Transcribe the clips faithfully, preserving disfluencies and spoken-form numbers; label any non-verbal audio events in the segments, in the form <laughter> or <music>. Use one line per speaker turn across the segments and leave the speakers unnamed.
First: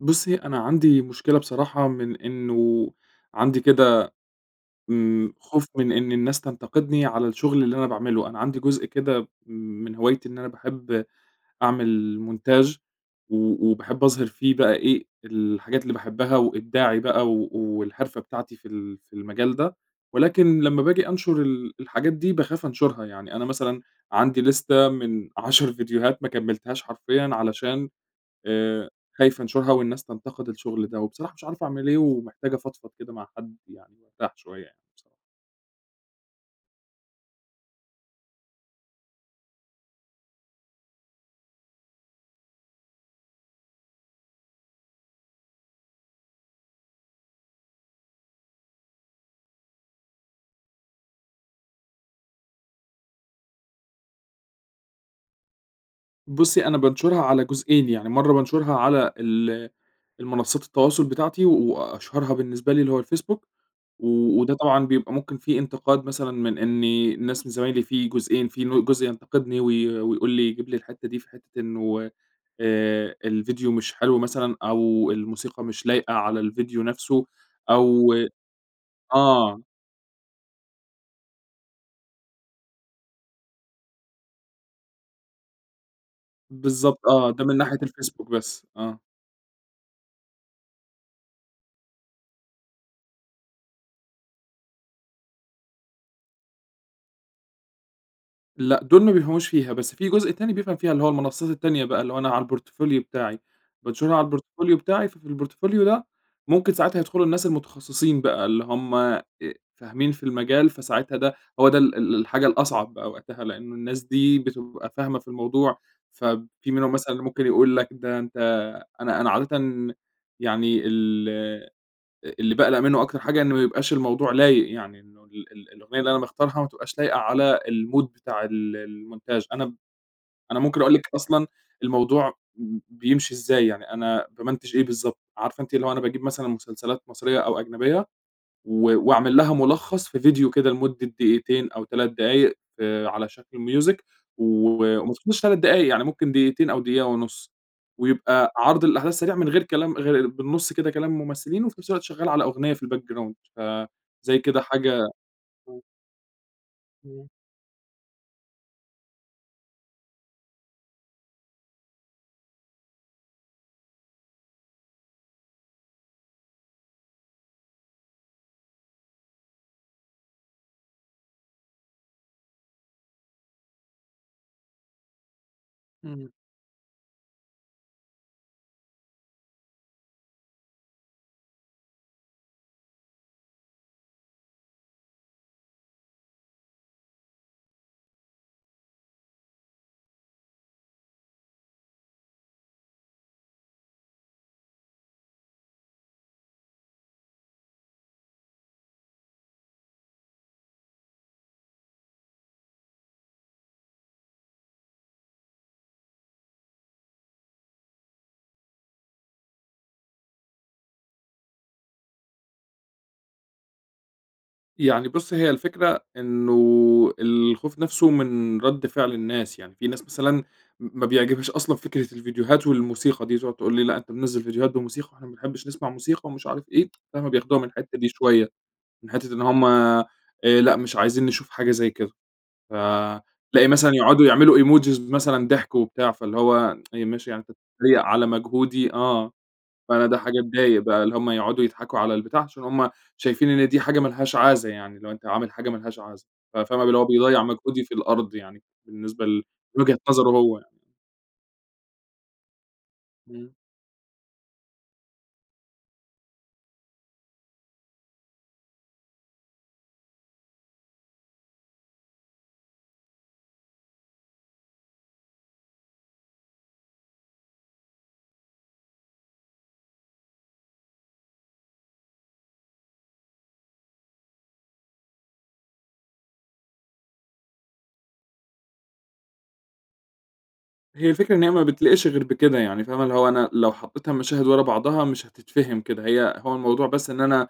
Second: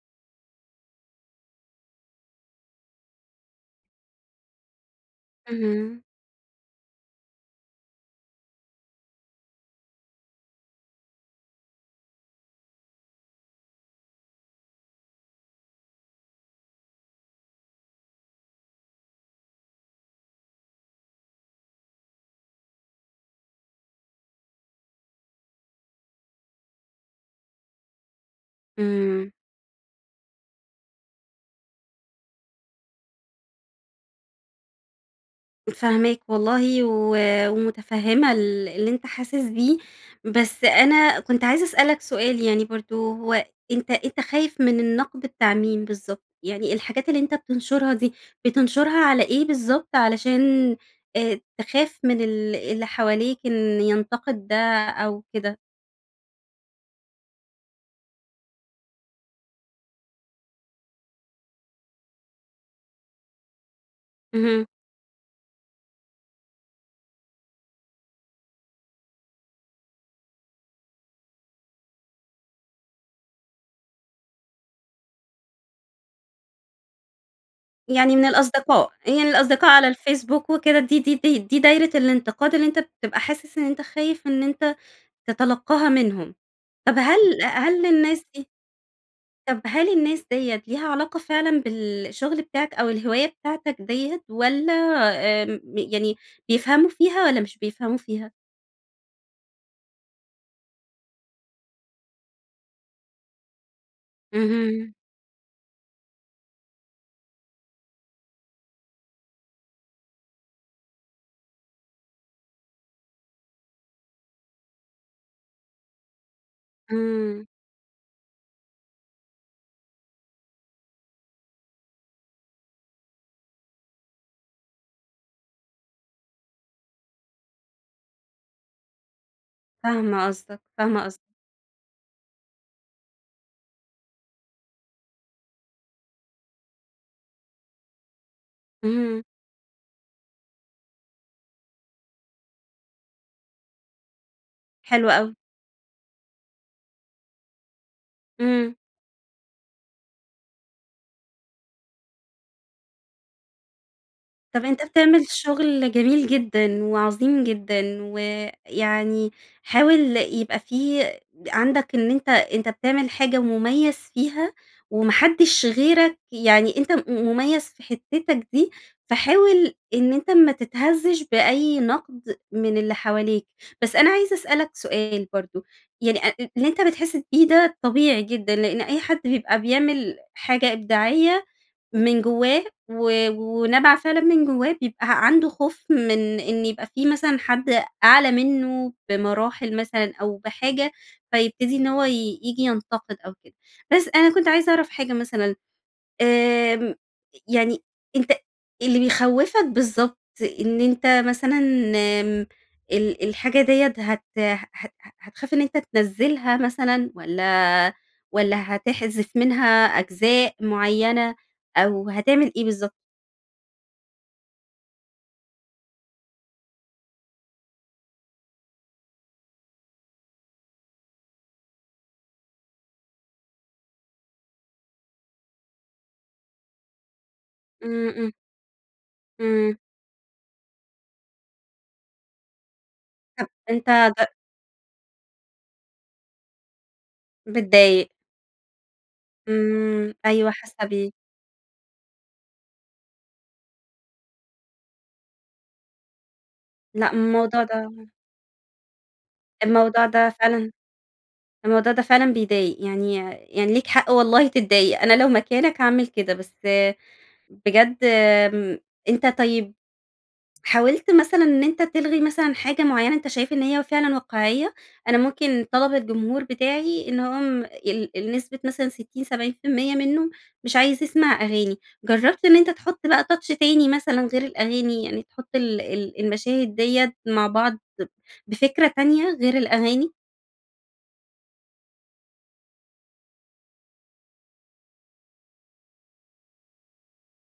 بُصي، أنا عندي مشكلة بصراحة من إنه عندي كده امم خوف من
اهم.
إن الناس تنتقدني على الشغل اللي أنا باعمله، أنا عندي جزء كده من هوايتي إن أنا باحب أعمل montage و وباحب أظهر فيه بقى إيه الحاجات اللي باحبها، وإبداعي بقى و والحرفة بتاعتي في ال في المجال ده. ولكن لما باجي أنشر ال الحاجات دي باخاف أنشرها يعني، أنا مثلًا عندي ليستة من عَشَر فيديوهات ما كملتهاش حرفيًا علشان آآ
امم.
خايف أنشرها، والناس تنتقد الشغل ده، وبصراحة مش عارف أعمل إيه؟ ومحتاج أفضفض كده مع حد يعني وأرتاح شوية يعني بصر
فاهماك والله و ومتفهمة ال اللي أنتَ حاسس بيه. بس أنا كنت عايزة أسألك سؤال يعني برضو هو أنتَ أنتَ خايف من النقد بتاع مين بالضبط؟ يعني الحاجات اللي أنتَ بتنشرها دي، بتنشرها على إيه بالضبط؟ علشان آآ تخاف من ال اللي حواليك إن ينتقد ده أو كده؟
بصي أنا بانشرها على جزئين يعني، مرّة بانشرها على ال المنصات التواصل بتاعتي، و وأشهرها بالنسبة لي اللي هو الفيسبوك. و وده
اهم.
طبعًا بيبقى ممكن في إنتقاد مثلًا من إن الناس من زمايلي في جزئين، في ن جزء ينتقدني وي ويقول لي يجيب لي الحتة دي في حتة إنه آآ الفيديو مش حلو مثلًا، أو الموسيقى مش لايقة على الفيديو نفسه أو
يعني من الأصدقاء؟ يعني
آه.
الأصدقاء على الفيسبوك وكده دي دي دي دي دايرة الانتقاد اللي أنتَ بتبقى حاسس إن أنتَ خايف إن أنتَ تتلقاها منهم؟ طب
بالضبط. آه،
هل
ده من ناحية
هل الناس
الفيسبوك
دي
بس. آه.
طب هل الناس دِيَّة ليها علاقة فعلًا بالشغل بتاعك أو الهواية بتاعتك دِيَّة؟ والَّا آمم يعني بيفهموا فيها والّا مش بيفهموا فيها؟
لأ، دول ما بيفهموش فيها، بس في جزء تاني بيفهم فيها، اللي هو المنصات التانية بقى، اللي هو أنا على الPortfolio بتاعي. بانشرها على الPortfolio
اهم.
بتاعي، ففي الPortfolio ده ممكن ساعتها يدخلوا الناس المتخصصين بقى اللي هم آآ فاهمين في المجال، فساعتها ده هو ده ال ال الحاجة الأصعب بقى وقتها؛ لأنه الناس دي بتبقى فاهمة في الموضوع، فب في منهم مثلًا اللي ممكن
امم.
يقول لك ده أنتَ أنا أنا عادةً يعني ال آآ اللي باقلق منه أكتر حاجة إنه ما يبقاش الموضوع لايق، يعني إنه ال ال الأغنية اللي أنا مختارها ما تبقاش لايقة على الmood بتاع ال الmotange أنا
فاهمة
أنا
قصدك،
ممكن أقول
فاهمة
لكِ
قصدك.
أصلًا الموضوع ب بيمشي إزاي، يعني أنا بامنتچ إيه بالضبط ،عارفة أنتِ اللي هو أنا باجيب مثلًا مسلسلات مصرية أو أجنبية، و
اهم.
وأعمل لها ملخص في فيديو كده لمدة دقيقتين أو تَلَت دقايق في على شكل music و
حلو أوي.
ومافيهوش تَلَت دقايق يعني ممكن دقيقتين أو دقيقة ونص. ويبقى
امم.
عرض الأحداث سريع من غير كلام غ بالنص كده كلام الممثلين، وفي نفس الوقت شغال على أغنية في الBackground فزي كده
طب أنتَ
حاجة
بتعمل
امم.
شغل جميل جدًا،
امم.
وعظيم جدًا ويعني حاول يبقى في عندك إن أنتَ أنتَ بتعمل حاجة مميز فيها وما حدش غيرك يعني أنتَ م مميز في حتتك دي، فحاول إن أنتَ ما تتهزش بأي نقد من اللي حواليك. بس أنا عايزة أسألك سؤال برضو، يعني
امم.
أ اللي أنتَ بتحس بيه ده طبيعي جدًا، لأن أي حد بيبقى بيعمل حاجة إبداعية من جوّاه و ونابعة فعلًا من جوّاه بيبقى عنده خوف من إن يبقى في مثلًا حد أعلى منه بمراحل مثلًا أو بحاجة، فيبتدي إن هو ي ييجي ينتقد أو كده. بس أنا كنت عايزة أعرف حاجة مثلًا آمم، يعني أنتَ اللي بيخوفك بالضبط إن أنتَ مثلًا آمم ال الحاجة دِيَّة هت هت هتخاف إن أنتَ تنزلها مثلًا واَّلا والَّا هتحذف منها أجزاء معينة، أو هتعمل إيه بالضبط؟
يعني بُصّي هي الفكرة إنّه الخوف نفسه مِن رد فعل الناس، يعني في ناس مثلًا م ما بيعجبهاش أصلًا فكرة الڤيديوهات والموسيقى دي، تقعد تقول لي: "لأ، أنتَ منزل ڤيديوهات بموسيقى، وإحنا ما بنحبش نسمع موسيقى." ومش عارف إيه، <tsk> فاهمة، بياخدوها مِن الحتّة
امم،
دي
امم.
شويّة. مِن حتّة إن هم،
امم.
آآ، "لأ، مش عايزين نشوف حاجة زي كده."
طب
فتلاقي مثلًا
أنتَ ب
يقعدوا يعملوا Emojis مثلًا ضحك وبتاع، فاللي هو <tsk> ماشي يعني أنتَ بتتريق
بتضايق.
على مجهودي آه، فأنا
امم،
ده حاجة
أيوَه
تضايق
حاسّة
بقى،
بيك.
اللي هم يقعدوا يضحكوا على البتاع، عشان هم شايفين إن دي حاجة ما لهاش عازة يعني، اللي هو أنتَ عامل حاجة ما لهاش عازة. ف فاهمة اللي هو
لأ،
بيضيع
الموضوع
مجهودي
ده
في الأرض يعني، بالنسبة ل لوجهة
الموضوع
نظره
ده
هو
فعلًا
يعني.
الموضوع ده فعلًا بيضايق. يعني
امم.
يعني ليك حق والله تتضايق، أنا لو مكانَك هاعمل كده. بس بجد آمم، أنتَ طيّب حاولت مثلًا إن أنتَ تلغي مثلًا حاجة معيّنة أنتَ شايف إن هي فعلًا واقعيّة؟ أنا ممكن طلب الجمهور بتاعي إنهم ال النسبة مثلًا ستين سبعين في المِيَّة منّه مش عايز يسمع أغاني، جرّبت إن أنتَ تحط بقى touch تاني مثلًا غير الأغاني، يعني تحط ال ال المشاهد دِيَّة مع بعض ب بفكرة تانية غير الأغاني؟
هي الفكرة إن هي ما بتليقش غير بكده يعني فاهمة؟ اللي هو أنا لو حطيتها مشاهد ورا بعضها مش هتتفهم كده. هي هو الموضوع بس إن أنا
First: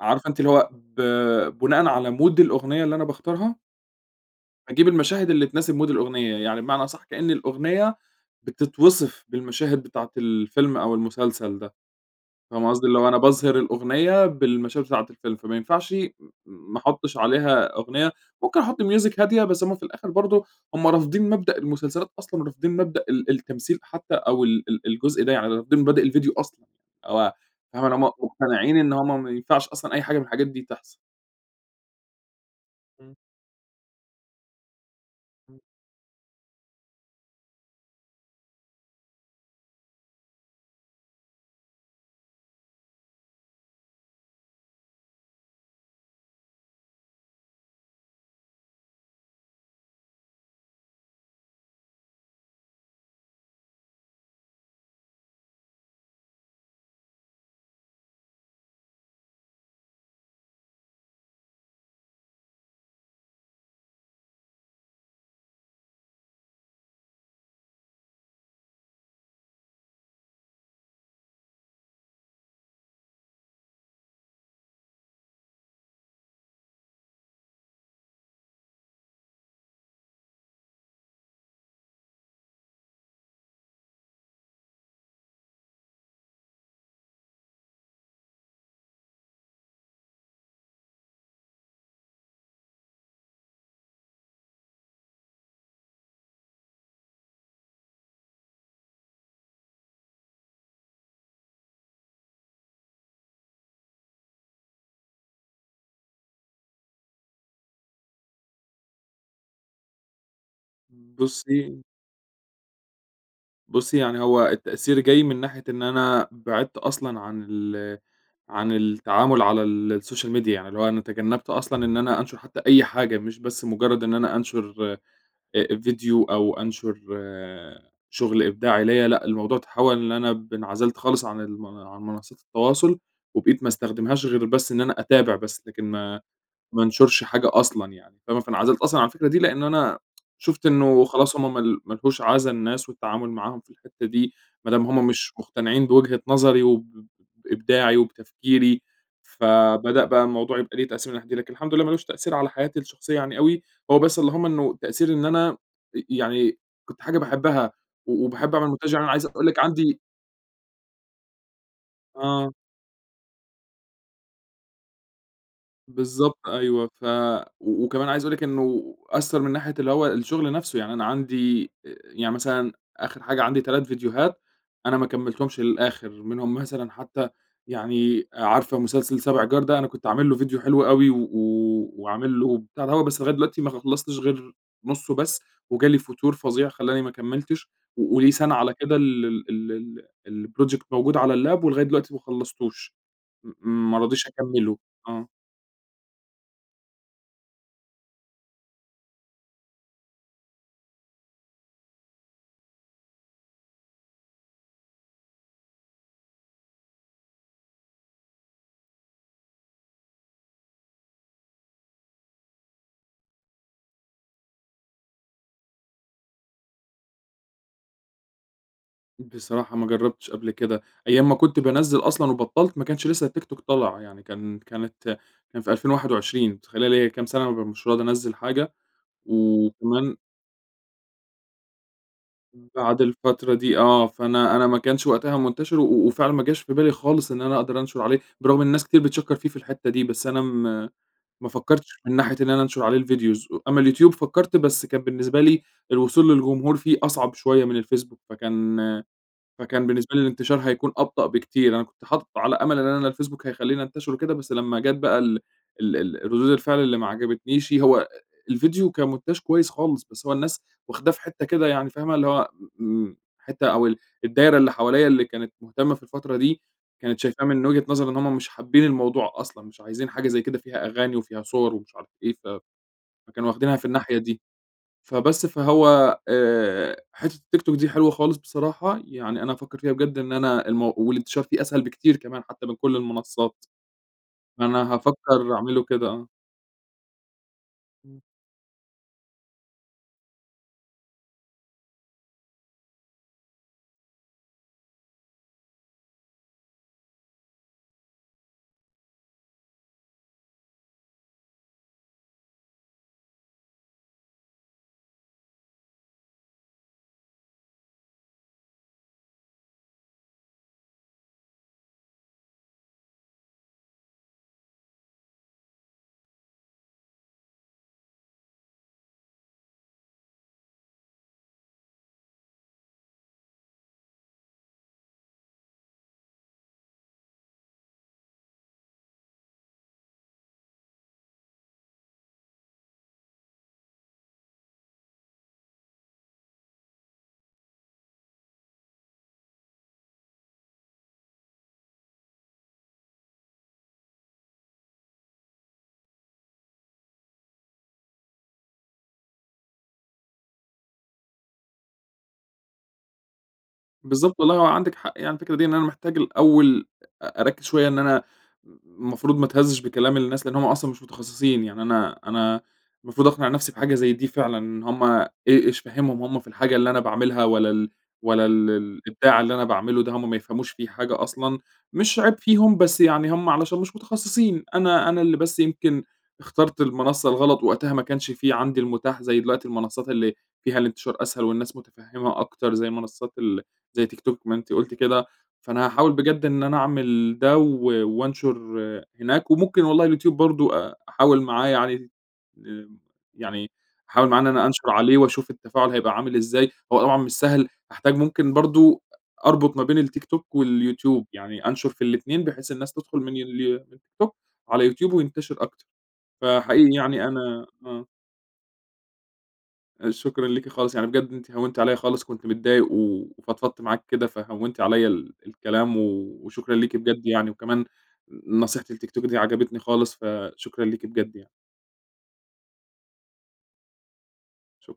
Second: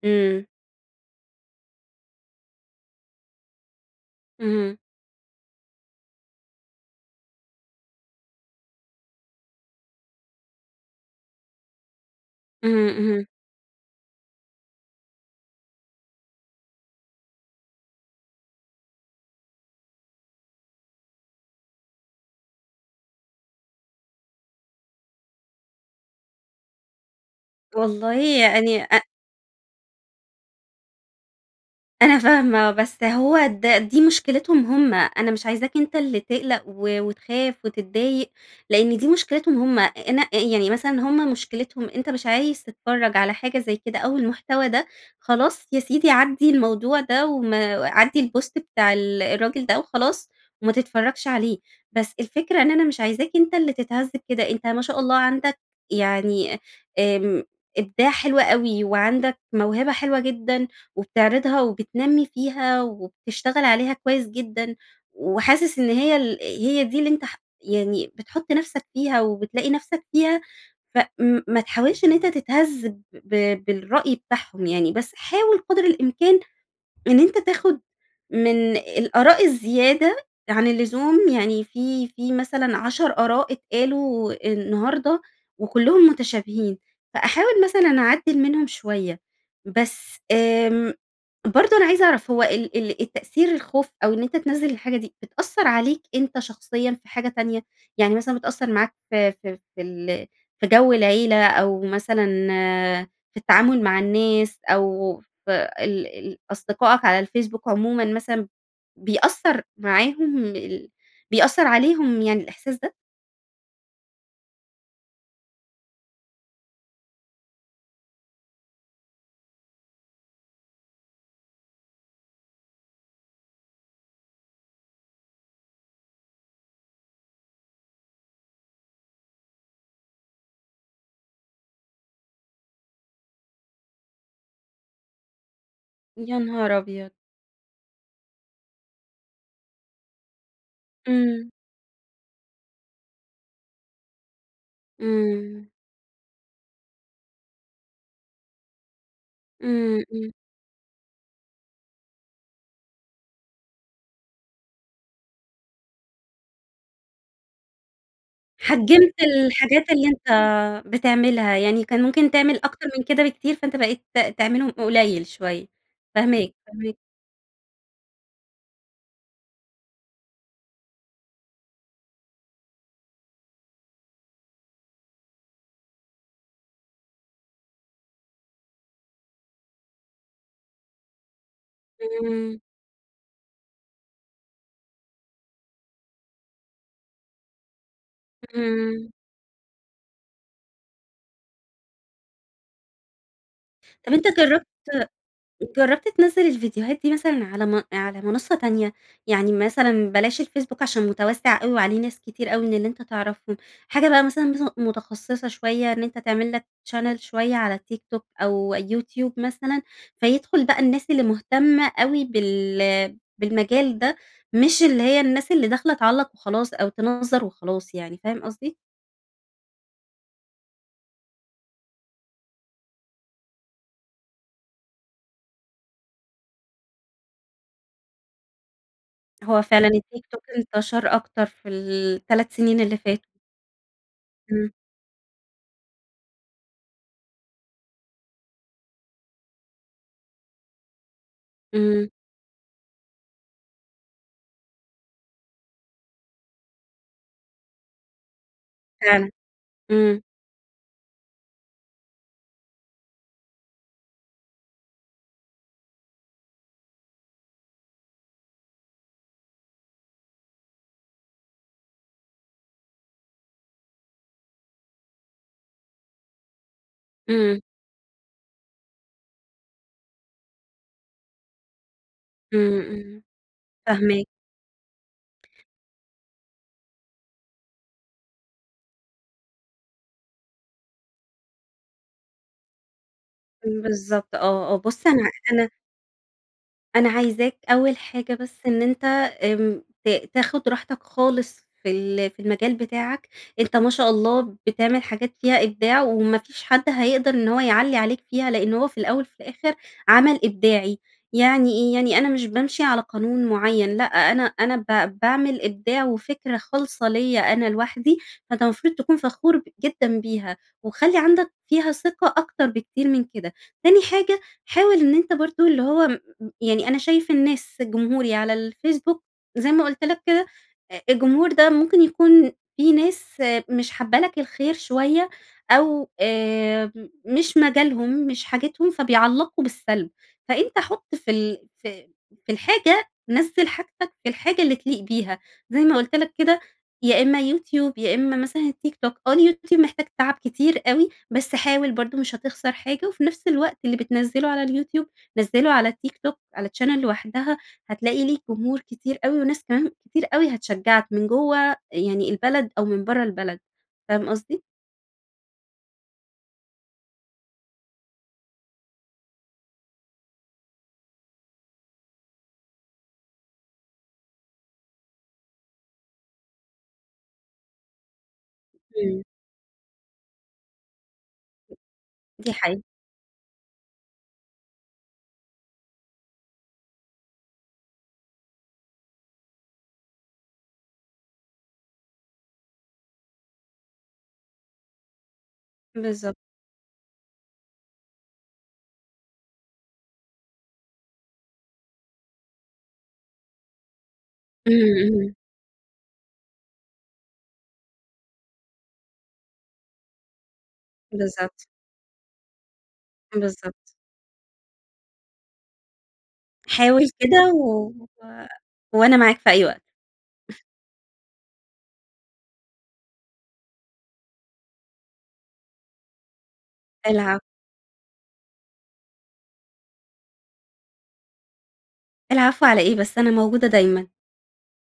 عارفة أنتِ
امم.
اللي هو ب بناءً على mood الأغنية اللي أنا باختارها
اهم.
هاجيب المشاهد اللي تناسب mood الأغنية يعني بمعنى أصح كأن الأغنية بتتوصف بالمشاهد بتاعة الفيلم أو المسلسل ده. فاهمة
اهم،
قصدي؟ اللي هو أنا
اهم.
باظهر الأغنية بالمشاهد بتاعة الفيلم، فما ينفعش م م ما أحطش عليها أغنية. ممكن أحط music هادية، بس هم في الآخر برضو هم رافضين مبدأ المسلسلات أصلًا، ورافضين مبدأ ال التمثيل حتى أو ال ال الجزء ده. يعني رافضين مبادئ الڤيديو أصلًا، أو فاهمة اللي هم
والله
مقتنعين
يعني
إن
أ
هم ما ينفعش أصلًا أي حاجة مِن الحاجات دي تحصل.
أنا فاهمة، بس
اهم.
هو ده دي مشكلتهم هم. أنا مش
اهم.
عايزاك أنتَ اللي تقلق و وتخاف وتتضايق، لأن دي مشكلتهم هم. أنا آآ يعني مثلًا هم مشكلتهم أنتَ مش عايز تتفرّج على حاجة زي كده أو المحتوى ده؟ خلاص يا سيدي عدي الموضوع ده، وما عدي الpost بتاع ال الراجل ده وخلاص وما تتفرجش عليه. بس الفكرة إن أنا مش عايزاك أنتَ اللي تتهز كده. أنتَ ما شاء الله عندك يعني أ آمم إبداع حلو أوي، وعندك موهبة حلوة جدًا، وبتعرضها وبتنمي فيها، وبتشتغل عليها كويس جدًا، وحاسس إن هي ال هي دي اللي أنتَ ح يعني بتحط نفسك فيها وبتلاقي نفسك فيها. ف م ما تحاولش إن أنتَ تتهز ب ب بالرأي بتاعهم يعني. بس حاول قدر الإمكان إن أنتَ تاخد من الآراء الزيادة عن اللزوم يعني في في مثلًا عَشَر آراء اتقالوا النهارده وكلهم متشابهين، فاحاول مثلًا أعدل منهم شوية. بس آمم، برضو أنا عايزة أعرف هو ال ال التأثير الخوف أو إن أنتَ تنزل الحاجة دي، بتأثر عليك أنتَ شخصيًا في حاجة تانية؟ يعني مثلًا بتأثر معاك في في في ال في جو العيلة، أو مثلًا في التعامل مع الناس، أو في ال ال أصدقائك على الفيسبوك عمومًا مثلًا بيأثر معاهم ال بيأثر
بُصي
عليهم يعني الإحساس ده؟
بُصي، يعني هو التأثير جاي مِن ناحية إن أنا بعدت أصلًا عن ال عن التعامل على السوشيال ميديا يعني اللي هو أنا تجنبت أصلًا إن أنا أنشر حتّى أي حاجة مش بس مجرّد إن أنا أنشر آآ ڤيديو أو أنشر شُغل إبداعي ليَّ. لأ، الموضوع تحول إن أنا ب انعزلت خالص عن المن عن منصات التواصل، وبقيت ما أستخدمهاش غير بس إن أنا أتابع بس، لكن ما
يا نهار
ما
أبيض!
انشرش حاجة أصلًا يعني، فاهمة؟ فانعزلت أصلًا عن الفكرة دي لأنّ أنا شُفت إنّه خلاص
إمم.
هُم مال ما لهوش عازة الناس والتعامل معاهم في الحتّة دي، ما دام هُم مش
إمم.
مقتنعين بوجهة نظري وب بإبداعي وبتفكيري.
إمم،
فبدأ بقى
إمم.
الموضوع يبقى ليه تأثير من الناحية دي. لكن الحمد لله ما لوش تأثير على حياتي الشخصيّة يعني أوي، هو بس اللهم إنّه التأثير إن أنا ي يعني كنت حاجة باحبّها و وباحب أعمل مونتاج،
حجّمت
عايز أقول لِك
الحاجات
عندي
اللي أنتَ بتعملها، يعني كان ممكن
آه.
تعمل أكتر من كده بكتير، فأنت بقيت ت تعملهم قليل شوية.
بالضبط
فاهماك،
أيوَه
فاهماك.
فَ وكمان عايز أقول لِك إنّه أثر مِن ناحية اللي هو الشغل نفسه، يعني أنا عندي، آآ، يعني مثلًا آخر حاجة عندي تَلت ڤيديوهات أنا ما كملتهمش للآخر، منهم مثلًا حتّى يعني عارفة مسلسل سابع جار ده؟ أنا كنت عامل له ڤيديو حلو أوي و وعامل له
إمم.
بتاع دهو، بس لغاية دلوقتي ما خلصتش غير نصه بس وجالي فتور فظيع خلّاني ما كملتش وقولي سنة على كده
إمم.
ال ال ال ال الproject موجود على اللاب ولغاية دلوقتي ما خلصتوش م ما
طب
رضيش
أنتَ جربت
أكمله. آه.
جربت تنزل الفيديوهات دي مثلًا على م على منصة تانية؟ يعني مثلًا بلاش الفيسبوك عشان مُتوَسِّع أوي وعليه ناس كتير أوي من اللي أنتَ تعرفهم. حاجة بقى مثلًا مث متخصصة شوية إن أنت تعمل لَك channel شوية على التيك توك أو يوتيوب مثلًا، فيدخل بقى الناس اللي مهتمة أوي بال بالمجال ده، مش اللي هي الناس اللي داخلة تعلَّق وخلاص أو تِنَظَّر وخلاص يعني. فاهم قصدي؟
بصراحة ما جربتش قبل كده، أيّام ما كنت بانزِّل أصلًا وبطّلت ما كنش لسّه التيك توك طلع. يعني كان كانت كان في ألفين واحد وعشرين متخيلة ليا كام سنة مش راضي أنزل حاجة!
هو فعلًا
وكمان
التيك توك انتشر أكتر في التلات
م
سنين اللي
بعد
فاتوا.
الفترة دي آه، فأنا أنا
إمم.
ما كنش وقتها منتشر، و وفعلًا ما جاش في بالي خالص إن أنا أقدر أنشر عليه، برغم إن الناس كتير بتشكر فيه في الحتّة دي، بس أنا م ما فكرتش
إمم.
مِن ناحية إن أنا أنشر عليه الvideos. أمّا اليوتيوب فكرت بس كان بالنسبة لي الوصول للجمهور فيه أصعب شويّة مِن الفيسبوك فكان
فعلًا،
فكان بالنسبة لي
امم.
الإنتشار هيكون أبطأ بكتير. أنا كنت حاطه على أمل إن الفيسبوك هيخليني انتشر وكده، بس لمّا جات بقى ال ال ال الردود الفعل اللي ما عجبتنيشِ، هو أ الفيديو كمونتاج كويّس خالص، بس هو الناس واخداه في حتّة كده يعني فاهمة، اللي هو م م حتّة أو ال الدايرة اللي حواليَّ اللي كانت مهتمة في الفترة دي، كانت شايفاه
إمم
مِن وجهة نظر إن هم مش حابين الموضوع أصلًا، مش عايزين حاجة زي كده فيها أغاني وفيها صور ومش عارف إيه. فَ
امم امم،
فكانوا واخدينها في الناحية
فاهماك.
دي. فبس، فهو، آآ، حتّة التيك توك دي حلوة خالص بصراحة، يعني أنا هافكّر فيها بجد إن أنا المو والانتشار فيه أسهل بكتير كمان حتّى مِن كل المنصات.
امم بالضبط. آه، آه.
أنا
بُص أنا
هافكر
أنا
أعمله كده، آه.
أنا عايزاكَ أول
امم.
حاجة بس إن أنتَ آمم ت تاخد راحتك خالص في ال في المجال بتاعك. أنتَ ما شاء الله بتعمل حاجات فيها إبداع وما فيش حد هيقدر إن هو يعلّي عليك فيها، لأن هو في الأول وفي الآخر عمل إبداعي. يعني ايه؟ يعني أنا مش بامشي على قانون معين لأ، أنا أنا ب باعمل إبداع وفكرة خالصة ليّا أنا لوحدي. فأنتَ المفروض تكون فخور ب جدًا بيها. وخلِّ عندك فيها ثقة أكتر بكتير من كده. تاني حاجة، حاول إن أنتَ برضو اللي هو م م يعني أنا شايف الناس جمهوري على الفيسبوك- زي ما قلت لك- كده آآ الجمهور ده ممكن يكون في ناس مش حابة لك الخير شوية أو آآ مش مجالهم، مش حاجتهم، فبيعلقوا بالسلب. فأنتَ حط في ال في في الحاجة، نزل حاجتك في الحاجة اللي تليق بيها، زي ما قلت لكَ كده يا إما يوتيوب، يا إما مثلًا التيك توك، آه اليوتيوب محتاج تعب كتير أوي، بس حاول برضو مش هتخسر حاجة. وفي نفس الوقت اللي بتنزله على اليوتيوب، نزله على التيك توك على channel لوحدها هتلاقي ليك جمهور كتير أوي، وناس كمان كتير أوي هتشجعك من جوّه يعني البلد أو من برّه البلد. فاهم
بالضبط والله
قصدي؟
هو عندِك حق يعني الفكرة دي، إن أنا محتاج الأول أ أركز شوية إن أنا م المفروض ما اتهزش بكلام الناس لأن هم أصلًا مش متخصصين. يعني أنا أنا المفروض أقنع نفسي بحاجة زي دي فعلًا، إن هم إي إيش فهمهم هم في الحاجة اللي أنا باعملها، والّا ال والّا ال
امم.
الإبداع اللي أنا باعمله ده هم ما يفهموش فيه حاجة أصلًا. مش عيب
دي
فيهم،
حقي
بس يعني هم علشان مش متخصصين. أنا أنا اللي بس يمكن اخترت المنصة الغلط، وقتها ما كانش في عندي المتاح زي دلوقتي المنصات اللي فيها الانتشار أسهل والناس متفهمة أكتر، زي منصات ال زي تيك توك ما أنتِ قلتِ كده. فأنا هاحاول
بالضب
بجد إن أنا أعمل ده و وأنشر هناك، وممكن والله اليوتيوب برضو أ أحاول معاه يعني آمم يعني أحاول معاه إن أنا أنشر
امم،
عليه
امم.
وأشوف التفاعل هيبقى عامل إزاي، هو <unintelligible> مش سهل، هاحتاج ممكن برضو أ أربط ما بين التيك توك واليوتيوب،
بالضبط.
يعني أنشر في الاتنين بحيث الناس تدخل من
بالضبط.
التيك توك على اليوتيوب وينتشر أكتر، فحقيقي
حاول
يعني
كده
أنا
و
آه.
وأنا معاك في أي وقت.
آآ شكرًا ليكِ خالص، يعني بجد أنتِ هونتِ عليَّ خالص كنت متضايق، وفضفضت معاكِ كده، فهونتِ عليَّ ال الكلام و وشكرًا ليكِ بجد
العفو.
يعني وكمان ن نصيحة التيك توك دي عجبتني خالص فشكرًا ليكِ بجد يعني.
العفو على إيه بس؟ أنا موجودة دايماً.
شُكر